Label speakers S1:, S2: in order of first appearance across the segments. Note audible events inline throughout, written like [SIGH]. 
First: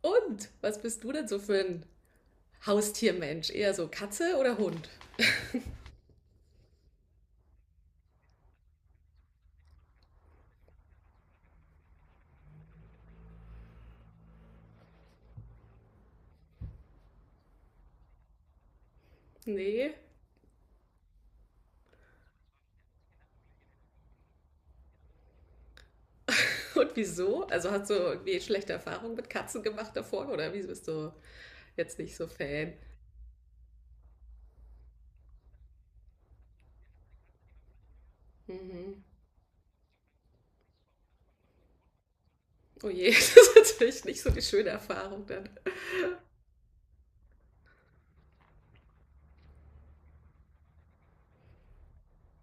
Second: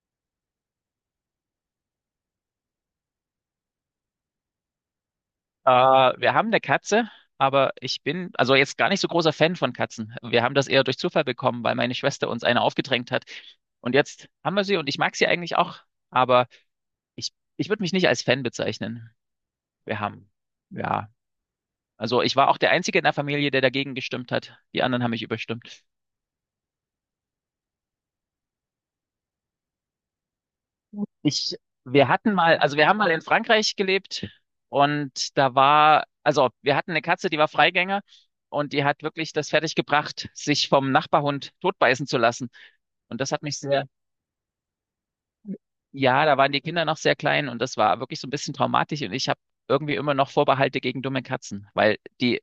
S1: Und was bist du denn so für ein Haustiermensch? Eher so Katze oder Hund?
S2: Wir haben eine Katze, aber ich bin also jetzt gar nicht so großer Fan von Katzen. Wir haben das eher durch Zufall bekommen, weil meine Schwester uns eine aufgedrängt hat. Und jetzt haben wir sie und ich mag sie eigentlich auch, aber ich würde mich nicht als Fan bezeichnen.
S1: Nee.
S2: Wir haben, ja, also ich war auch der Einzige in der Familie, der dagegen gestimmt hat. Die anderen haben mich überstimmt.
S1: Und wieso? Also hast du irgendwie schlechte Erfahrungen mit Katzen gemacht davor oder wieso bist du
S2: Ich,
S1: jetzt
S2: wir
S1: nicht so
S2: hatten mal,
S1: Fan?
S2: also wir haben mal in Frankreich gelebt und da war, also wir hatten eine Katze, die war Freigänger und die
S1: Mhm.
S2: hat wirklich das fertiggebracht, sich vom Nachbarhund totbeißen zu lassen.
S1: Oh je, [LAUGHS]
S2: Und das
S1: das
S2: hat
S1: ist
S2: mich sehr,
S1: natürlich nicht so die schöne Erfahrung dann.
S2: ja, da waren die Kinder noch sehr klein und das war wirklich so ein bisschen traumatisch und ich habe irgendwie immer noch Vorbehalte gegen dumme Katzen, weil die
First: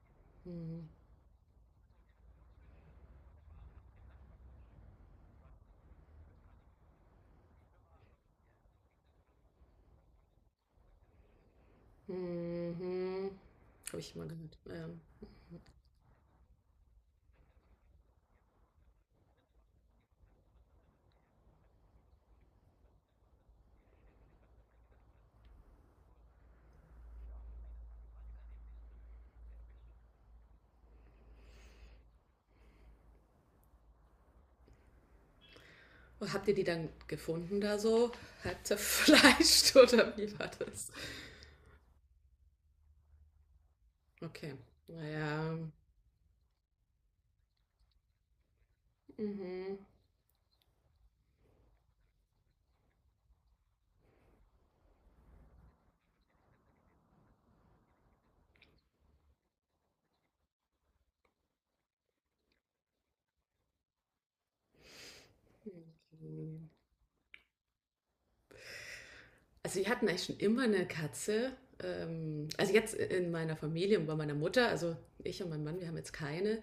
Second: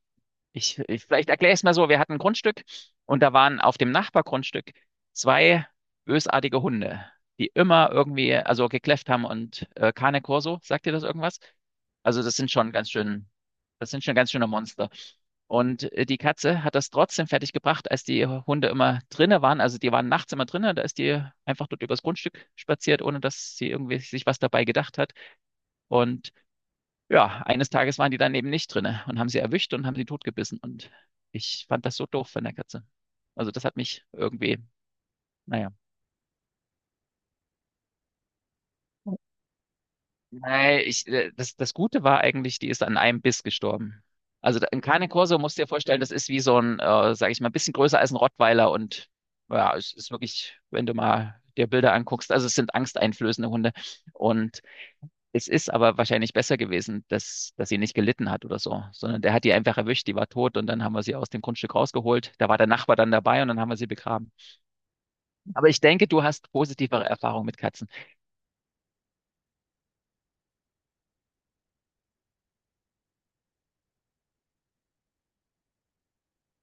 S2: ich,
S1: Mhm.
S2: ich vielleicht erkläre es mal so. Wir hatten ein Grundstück und da waren auf dem Nachbargrundstück zwei bösartige Hunde, die immer irgendwie, also gekläfft haben und Cane Corso, sagt dir das irgendwas? Also
S1: Mhm.
S2: das
S1: Habe
S2: sind
S1: ich
S2: schon
S1: mal
S2: ganz schöne
S1: gehört.
S2: Monster. Und die Katze hat das trotzdem fertig gebracht, als die Hunde immer drinne waren. Also die waren nachts immer drinne, da ist die einfach dort übers Grundstück spaziert, ohne dass sie irgendwie sich was dabei gedacht hat. Und ja, eines Tages waren die dann eben nicht drinne und haben sie erwischt und haben sie totgebissen. Und ich fand das so doof von der Katze. Also das hat mich irgendwie, naja.
S1: Und habt ihr die dann gefunden da so? Halb zerfleischt [LAUGHS] oder wie war
S2: Nein,
S1: das?
S2: das Gute war eigentlich, die ist an einem Biss gestorben.
S1: Okay.
S2: Also ein Cane Corso
S1: Naja.
S2: musst du dir vorstellen, das ist wie so sag ich mal, ein bisschen größer als ein Rottweiler und ja,
S1: Mhm.
S2: es ist wirklich, wenn du mal dir Bilder anguckst, also es sind angsteinflößende Hunde. Und es ist aber wahrscheinlich besser gewesen, dass sie nicht gelitten hat oder so, sondern der hat die einfach erwischt, die war tot und dann haben wir sie aus dem Grundstück rausgeholt. Da war der Nachbar dann dabei und dann haben wir sie begraben. Aber ich denke, du hast positivere Erfahrungen mit Katzen.
S1: Also wir hatten eigentlich schon immer eine Katze. Also jetzt in meiner Familie und bei meiner Mutter, also ich und mein Mann, wir haben jetzt keine,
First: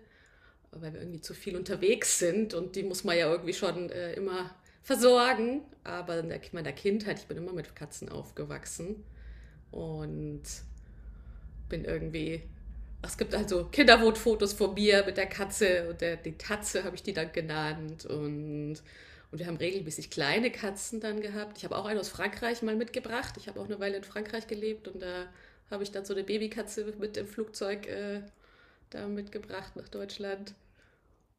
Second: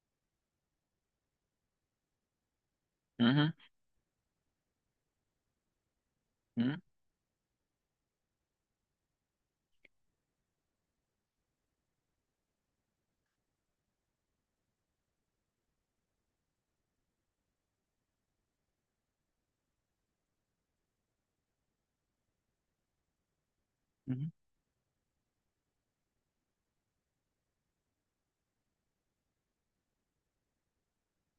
S1: weil wir irgendwie zu viel unterwegs sind und die muss man ja
S2: Mhm.
S1: irgendwie schon immer versorgen. Aber in meiner
S2: Mhm.
S1: Kindheit, ich bin immer mit Katzen aufgewachsen und bin irgendwie. Es gibt also Kinderwotfotos von mir mit der Katze und der, die Tatze habe ich die dann genannt. Und wir haben regelmäßig kleine Katzen dann gehabt. Ich habe auch eine aus Frankreich mal mitgebracht. Ich habe auch eine Weile in
S2: Mhm.
S1: Frankreich gelebt und da habe ich dann so eine Babykatze mit im Flugzeug da mitgebracht nach Deutschland.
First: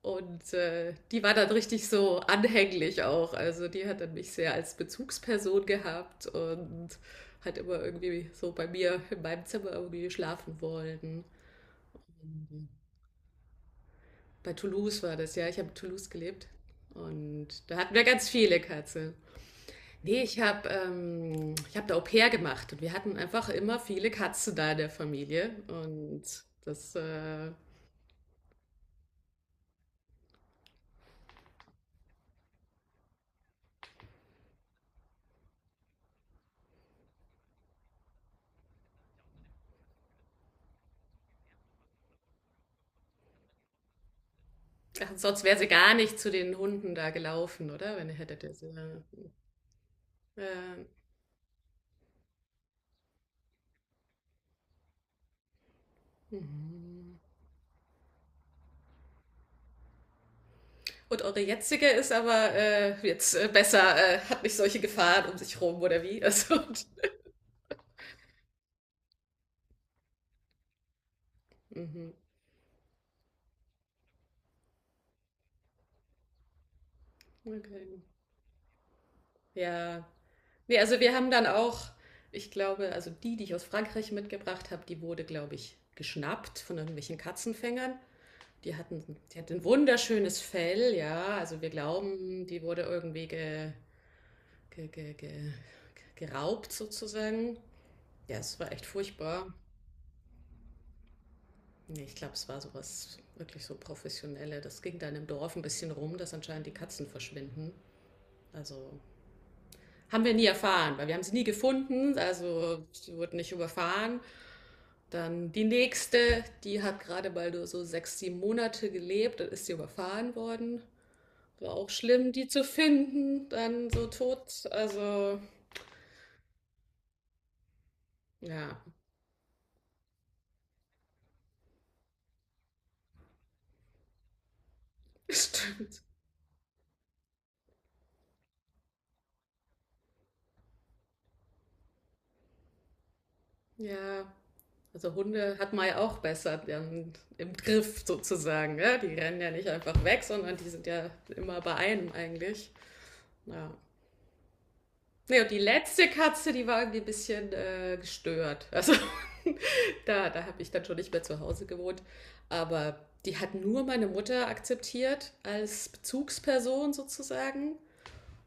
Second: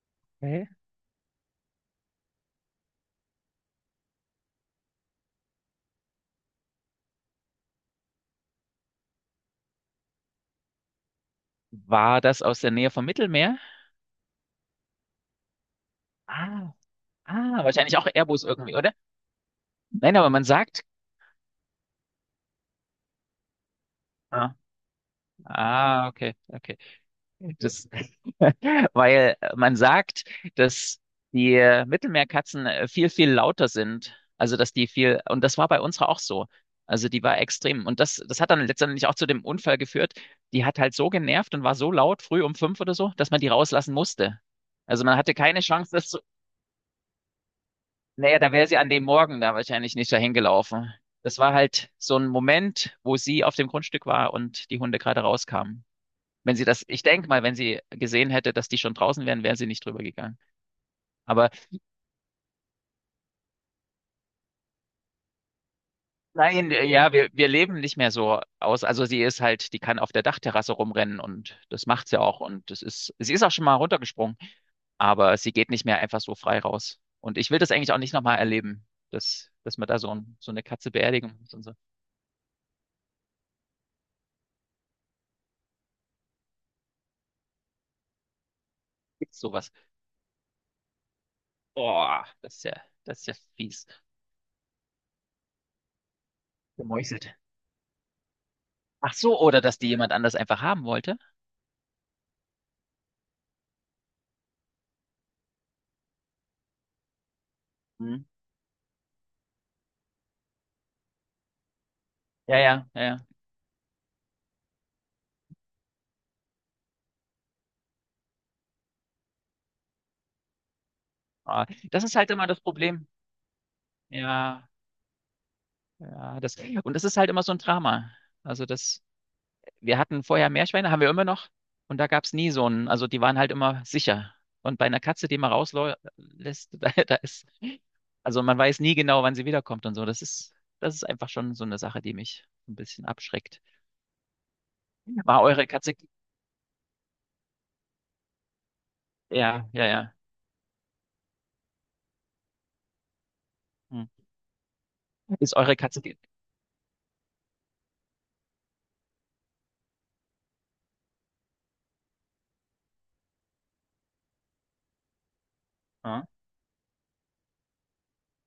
S1: Und
S2: Okay.
S1: die war dann richtig so anhänglich auch. Also die hat dann mich sehr als Bezugsperson gehabt und hat immer irgendwie so bei mir in meinem Zimmer irgendwie schlafen wollen.
S2: War das aus der Nähe vom Mittelmeer?
S1: Bei Toulouse war das, ja. Ich habe in Toulouse gelebt.
S2: Ah,
S1: Und
S2: ah,
S1: da hatten
S2: wahrscheinlich
S1: wir
S2: auch
S1: ganz
S2: Airbus
S1: viele
S2: irgendwie, oder?
S1: Katzen.
S2: Nein,
S1: Nee,
S2: aber
S1: ich
S2: man
S1: habe
S2: sagt.
S1: ich hab da Au pair gemacht und wir hatten einfach immer viele
S2: Ah,
S1: Katzen da in der Familie.
S2: ah,
S1: Und
S2: okay, okay.
S1: das,
S2: Das, Weil man sagt, dass die Mittelmeerkatzen viel, viel lauter sind. Also, dass die viel, und das war bei unserer auch so. Also, die war extrem. Und das hat dann letztendlich auch zu dem Unfall geführt. Die hat halt so genervt und war so laut, früh um 5 oder so, dass man die rauslassen musste. Also,
S1: ja,
S2: man hatte
S1: sonst wäre
S2: keine
S1: sie
S2: Chance,
S1: gar nicht zu den Hunden da gelaufen, oder? Wenn ihr
S2: naja,
S1: hättet
S2: da
S1: ihr
S2: wäre
S1: sie.
S2: sie an dem Morgen da wahrscheinlich nicht dahin
S1: Ähm,
S2: gelaufen. Das war halt so ein Moment, wo sie auf dem Grundstück war und die Hunde gerade rauskamen. Wenn sie das, ich
S1: mhm.
S2: denke mal, wenn sie gesehen hätte, dass die schon draußen wären, wäre sie nicht drüber gegangen.
S1: Und eure
S2: Aber
S1: jetzige ist aber jetzt besser, hat nicht solche Gefahren um sich rum oder wie? Also,
S2: nein, ja, wir leben nicht mehr so aus. Also sie ist halt, die kann auf der Dachterrasse rumrennen und
S1: [LAUGHS]
S2: das macht
S1: mhm.
S2: sie auch. Und das ist, sie ist auch schon mal runtergesprungen, aber sie geht nicht mehr einfach so frei raus. Und ich will das eigentlich
S1: Okay.
S2: auch nicht nochmal erleben, dass man da
S1: Ja.
S2: so eine
S1: Nee,
S2: Katze
S1: also wir haben
S2: beerdigen
S1: dann
S2: muss und so.
S1: auch, ich glaube, also die, die ich aus Frankreich mitgebracht habe, die wurde, glaube ich, geschnappt von irgendwelchen Katzenfängern. Die hatten, die
S2: Gibt's
S1: hat ein
S2: sowas?
S1: wunderschönes Fell, ja. Also wir
S2: Boah,
S1: glauben, die wurde
S2: das
S1: irgendwie
S2: ist ja fies.
S1: ge, ge, ge, geraubt
S2: Gemeuchelt.
S1: sozusagen. Ja, es war echt
S2: Ach so,
S1: furchtbar.
S2: oder dass die jemand anders einfach haben wollte.
S1: Nee, ich glaube, es war sowas wirklich so professionelle. Das ging dann im Dorf ein bisschen rum, dass anscheinend die Katzen verschwinden.
S2: Hm.
S1: Also haben wir nie erfahren, weil wir haben sie nie gefunden,
S2: Ja,
S1: also
S2: ja, ja.
S1: sie
S2: Ja.
S1: wurden nicht überfahren. Dann die nächste, die hat gerade mal nur so sechs, sieben Monate gelebt, dann ist sie überfahren worden.
S2: Ah,
S1: War auch
S2: das ist halt
S1: schlimm,
S2: immer
S1: die
S2: das
S1: zu
S2: Problem.
S1: finden, dann so
S2: Ja,
S1: tot. Also
S2: ja, und das ist halt immer so ein Drama. Also
S1: ja,
S2: das wir hatten vorher Meerschweine, haben wir immer noch. Und da gab es nie so einen, also die waren halt immer sicher. Und bei einer Katze,
S1: [LAUGHS]
S2: die man
S1: stimmt.
S2: rauslässt, [LAUGHS] da ist, also man weiß nie genau, wann sie wiederkommt und so. Das ist einfach schon so eine Sache, die mich ein bisschen abschreckt.
S1: Ja, also
S2: War
S1: Hunde
S2: eure
S1: hat man
S2: Katze,
S1: ja auch besser dann im Griff sozusagen. Ja? Die rennen ja nicht
S2: ja, ja,
S1: einfach
S2: ja.
S1: weg, sondern die sind ja immer bei einem eigentlich. Ja.
S2: Hm.
S1: Nee, und
S2: Ist
S1: die
S2: eure Katze,
S1: letzte Katze, die war irgendwie ein bisschen gestört. Also [LAUGHS] da, da habe ich dann schon nicht mehr zu Hause gewohnt. Aber die hat nur meine Mutter akzeptiert als
S2: ja,
S1: Bezugsperson sozusagen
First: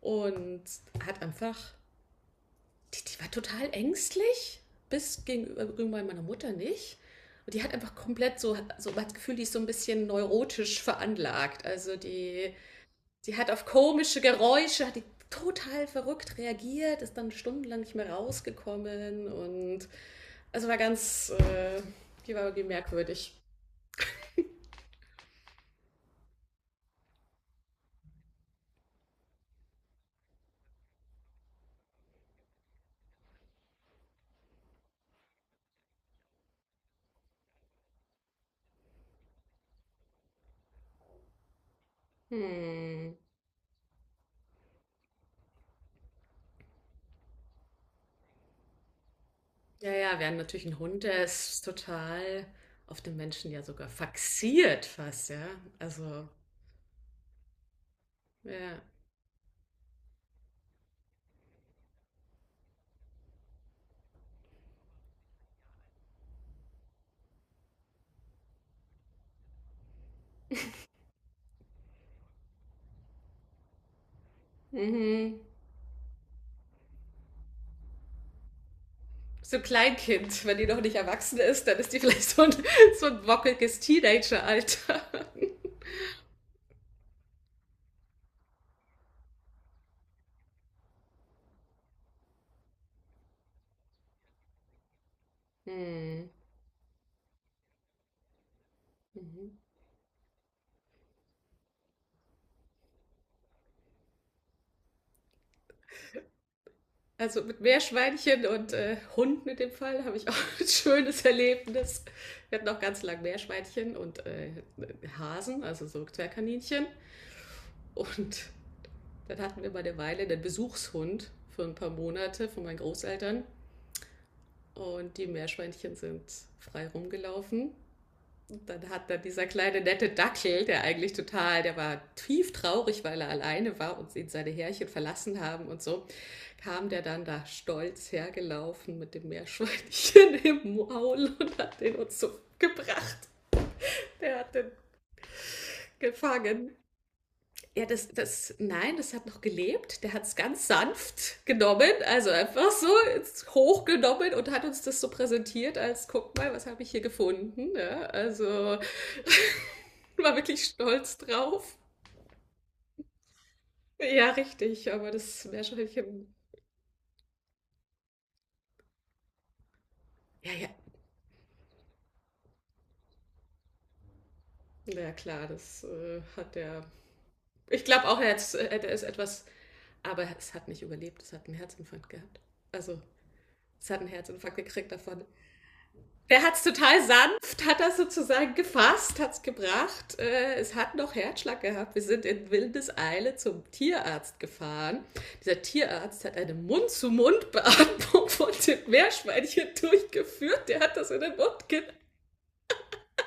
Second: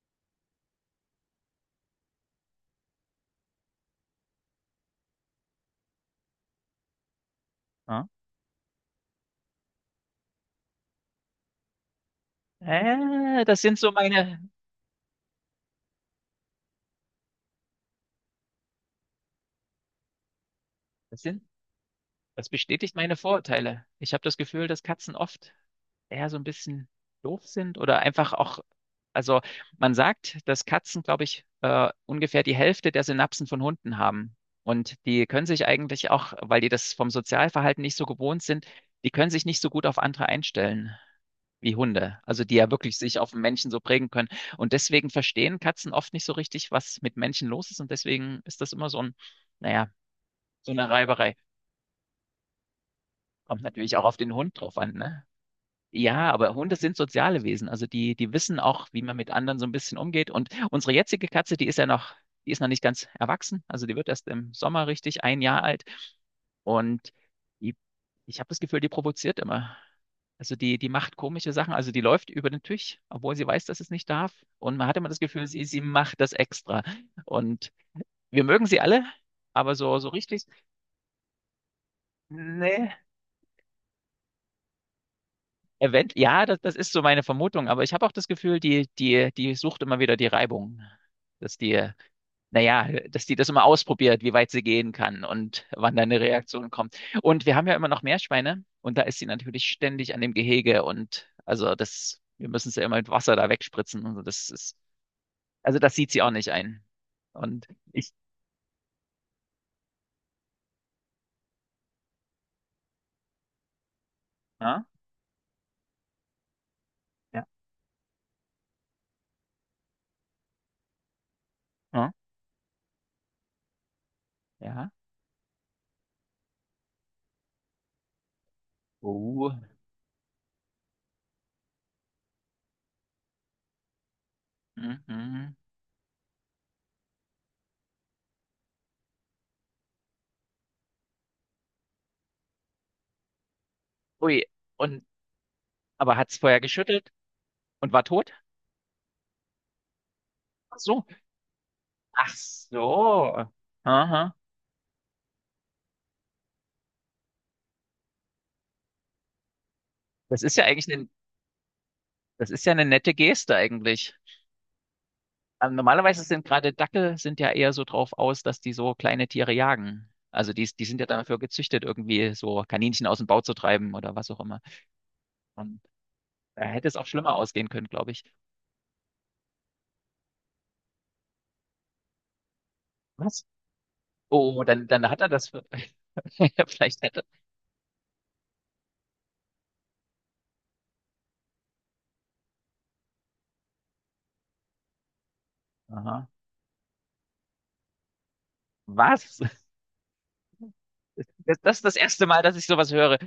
S1: und hat einfach die, die war total ängstlich, bis gegenüber meiner Mutter nicht. Und die hat einfach
S2: ja.
S1: komplett so, so das Gefühl, die ist so ein bisschen neurotisch veranlagt. Also die, die
S2: Äh,
S1: hat
S2: das
S1: auf
S2: sind so
S1: komische
S2: meine,
S1: Geräusche, hat die total verrückt reagiert, ist dann stundenlang nicht mehr rausgekommen und also war
S2: das
S1: ganz,
S2: sind
S1: die war
S2: Das
S1: irgendwie
S2: bestätigt meine
S1: merkwürdig.
S2: Vorurteile. Ich habe das Gefühl, dass Katzen oft eher so ein bisschen doof sind oder einfach auch, also man sagt, dass Katzen, glaube ich, ungefähr die Hälfte der Synapsen von Hunden haben. Und die können sich eigentlich auch, weil die das vom Sozialverhalten nicht so gewohnt sind, die können sich nicht so gut auf andere einstellen wie Hunde. Also die ja wirklich
S1: Hm.
S2: sich auf Menschen so prägen können. Und deswegen verstehen Katzen oft nicht so richtig, was mit Menschen los ist. Und deswegen ist das immer naja,
S1: Ja, ja, während natürlich
S2: so
S1: ein
S2: eine
S1: Hund, der
S2: Reiberei.
S1: ist total auf den Menschen ja
S2: Kommt
S1: sogar
S2: natürlich auch auf den Hund drauf
S1: fixiert
S2: an, ne?
S1: fast, ja. Also,
S2: Ja, aber Hunde sind soziale Wesen. Also die wissen
S1: ja.
S2: auch, wie man mit anderen so ein bisschen umgeht. Und unsere jetzige Katze, die ist noch nicht ganz erwachsen. Also die wird erst im Sommer richtig ein Jahr alt. Und die, ich habe das Gefühl, die provoziert immer. Also die macht komische Sachen. Also die läuft über den Tisch, obwohl sie weiß, dass es nicht darf. Und man hat immer das
S1: Mhm.
S2: Gefühl, sie macht das extra. Und wir mögen sie alle,
S1: So ein
S2: aber so, so richtig,
S1: Kleinkind, wenn die noch nicht erwachsen ist, dann ist die vielleicht
S2: nee.
S1: so ein wockeliges Teenager-Alter.
S2: Ja, das ist so meine Vermutung, aber ich habe auch das Gefühl, die sucht immer wieder die Reibung, dass die, naja, dass die das immer ausprobiert, wie weit sie gehen kann und wann da eine
S1: Hm.
S2: Reaktion kommt. Und wir haben ja immer noch Meerschweine und da ist sie
S1: Mhm.
S2: natürlich ständig an dem Gehege und also wir müssen sie immer mit Wasser da wegspritzen und so, also das sieht sie auch nicht ein.
S1: Also mit
S2: Und ich,
S1: Meerschweinchen und Hunden in dem Fall habe ich auch ein schönes Erlebnis. Wir hatten auch ganz lang Meerschweinchen und
S2: ja,
S1: Hasen, also so Zwergkaninchen.
S2: ja,
S1: Und dann hatten wir mal eine Weile einen Besuchshund für ein paar
S2: ja,
S1: Monate von meinen Großeltern.
S2: ja,
S1: Und die Meerschweinchen sind frei rumgelaufen. Und dann hat dann dieser
S2: oh,
S1: kleine nette Dackel, der eigentlich total, der war tief traurig, weil er alleine war und ihn seine Härchen verlassen
S2: mhm.
S1: haben und so, kam der dann da stolz hergelaufen mit dem Meerschweinchen [LAUGHS] im Maul und hat den uns so gebracht. Der
S2: Ui,
S1: hat den
S2: und, aber hat's vorher
S1: gefangen.
S2: geschüttelt
S1: Ja,
S2: und war
S1: das,
S2: tot?
S1: das, nein, das hat noch gelebt. Der hat es ganz
S2: Ach so.
S1: sanft genommen, also
S2: Ach
S1: einfach so ins-
S2: so.
S1: hochgenommen
S2: Aha.
S1: und hat uns das so präsentiert, als guck mal, was habe ich hier gefunden. Ja, also war
S2: Das ist
S1: wirklich
S2: ja eigentlich eine,
S1: stolz drauf.
S2: das ist ja eine nette Geste eigentlich.
S1: Ja, richtig, aber das
S2: Normalerweise
S1: Meerschweinchen.
S2: sind gerade Dackel sind ja eher so drauf aus, dass die so kleine Tiere jagen.
S1: Ja,
S2: Also
S1: ja,
S2: die sind ja dafür gezüchtet, irgendwie so Kaninchen aus dem Bau zu treiben oder was auch immer.
S1: na ja, klar,
S2: Und
S1: das hat
S2: da
S1: er.
S2: hätte es auch schlimmer ausgehen
S1: Ich
S2: können,
S1: glaube
S2: glaube
S1: auch,
S2: ich.
S1: er hätte es etwas. Aber es hat nicht überlebt, es hat einen Herzinfarkt gehabt. Also,
S2: Was?
S1: es hat einen Herzinfarkt
S2: Oh, dann,
S1: gekriegt
S2: dann hat
S1: davon.
S2: er das.
S1: Der hat es
S2: [LAUGHS] Vielleicht
S1: total
S2: hätte.
S1: sanft, hat das sozusagen gefasst, hat es gebracht. Es hat noch Herzschlag gehabt. Wir sind in Wildeseile zum Tierarzt gefahren. Dieser Tierarzt
S2: Aha.
S1: hat eine Mund-zu-Mund-Beatmung [LAUGHS] von dem
S2: Was?
S1: Meerschweinchen durchgeführt. Der hat das in den
S2: Das,
S1: Mund
S2: das ist
S1: genommen.
S2: das erste Mal, dass ich sowas höre.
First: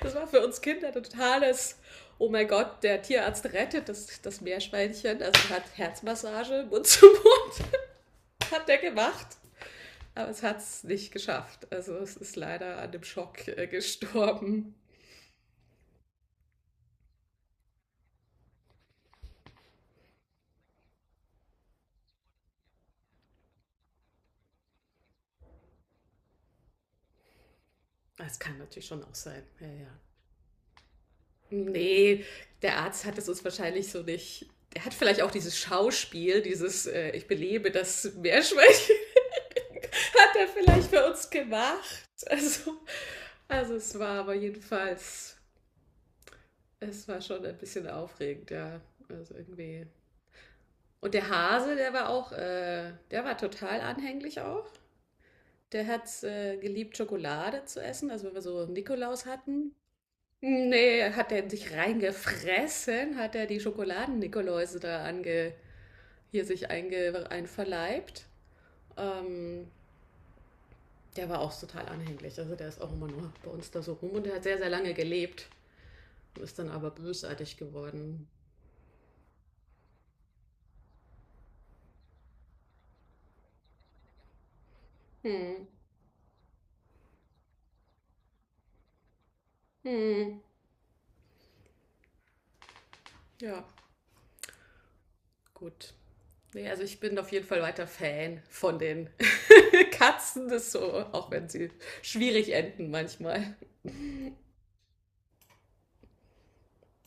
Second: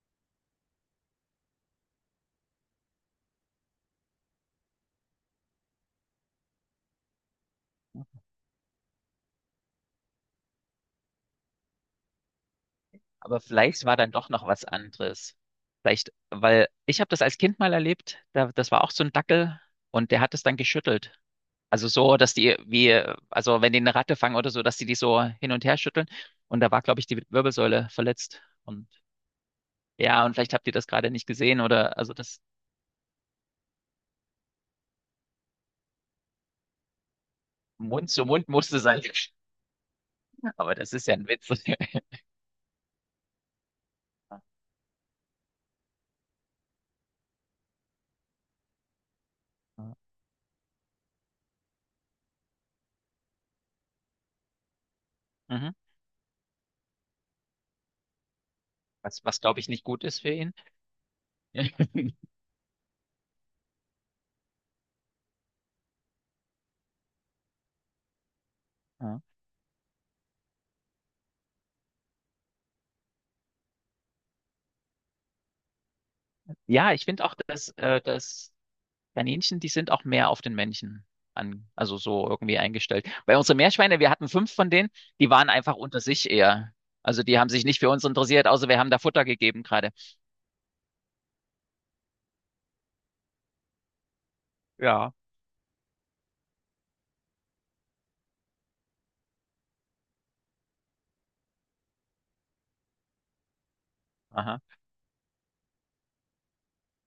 S1: Das war für uns Kinder ein totales, oh mein Gott, der Tierarzt rettet das, das Meerschweinchen. Also hat Herzmassage, Mund zu Mund, hat der gemacht. Aber es hat es nicht geschafft. Also es ist leider an dem
S2: Aber
S1: Schock
S2: vielleicht war dann doch noch was
S1: gestorben.
S2: anderes. Vielleicht, weil ich habe das als Kind mal erlebt, da, das war auch so ein Dackel und der hat es dann geschüttelt. Also so, also wenn die eine Ratte fangen oder so, dass die die so hin und her schütteln. Und da war, glaube ich, die Wirbelsäule
S1: Das
S2: verletzt.
S1: kann natürlich
S2: Und
S1: schon auch sein. Ja, ja.
S2: ja, und vielleicht habt ihr das gerade nicht gesehen oder, also
S1: Nee,
S2: das
S1: der Arzt hat es uns wahrscheinlich so nicht. Er hat vielleicht auch dieses Schauspiel, dieses Ich belebe
S2: Mund
S1: das
S2: zu Mund musste
S1: Meerschweinchen,
S2: sein.
S1: [LAUGHS] hat er
S2: [LAUGHS] Aber
S1: vielleicht
S2: das
S1: für
S2: ist ja
S1: uns
S2: ein Witz. [LAUGHS]
S1: gemacht. Also es war aber jedenfalls, es war schon ein bisschen aufregend, ja. Also irgendwie. Und der Hase, der war auch, der war total anhänglich auch.
S2: Mhm.
S1: Der hat es geliebt, Schokolade zu essen. Also wenn wir so
S2: Was,
S1: Nikolaus
S2: was glaube ich
S1: hatten.
S2: nicht gut ist für ihn.
S1: Nee, hat er sich
S2: [LAUGHS]
S1: reingefressen, hat er die Schokoladen-Nikoläuse da ange, hier sich einge, einverleibt.
S2: Ja,
S1: Ähm, der war auch total anhänglich. Also der ist auch immer nur bei uns da so rum und der hat sehr, sehr lange gelebt und ist dann aber
S2: ja, ich finde auch,
S1: bösartig
S2: dass, äh,
S1: geworden.
S2: dass Kaninchen, die sind auch mehr auf den Männchen an, also so irgendwie eingestellt. Bei unseren Meerschweine, wir hatten fünf von denen, die waren
S1: Hm.
S2: einfach unter sich eher. Also die haben sich nicht für uns interessiert, außer wir haben da Futter gegeben gerade.
S1: Hm. Ja.
S2: Ja.
S1: Gut. Nee, also ich bin auf jeden Fall weiter Fan von den [LAUGHS] Katzen, das so, auch wenn sie schwierig enden manchmal.
S2: Aha.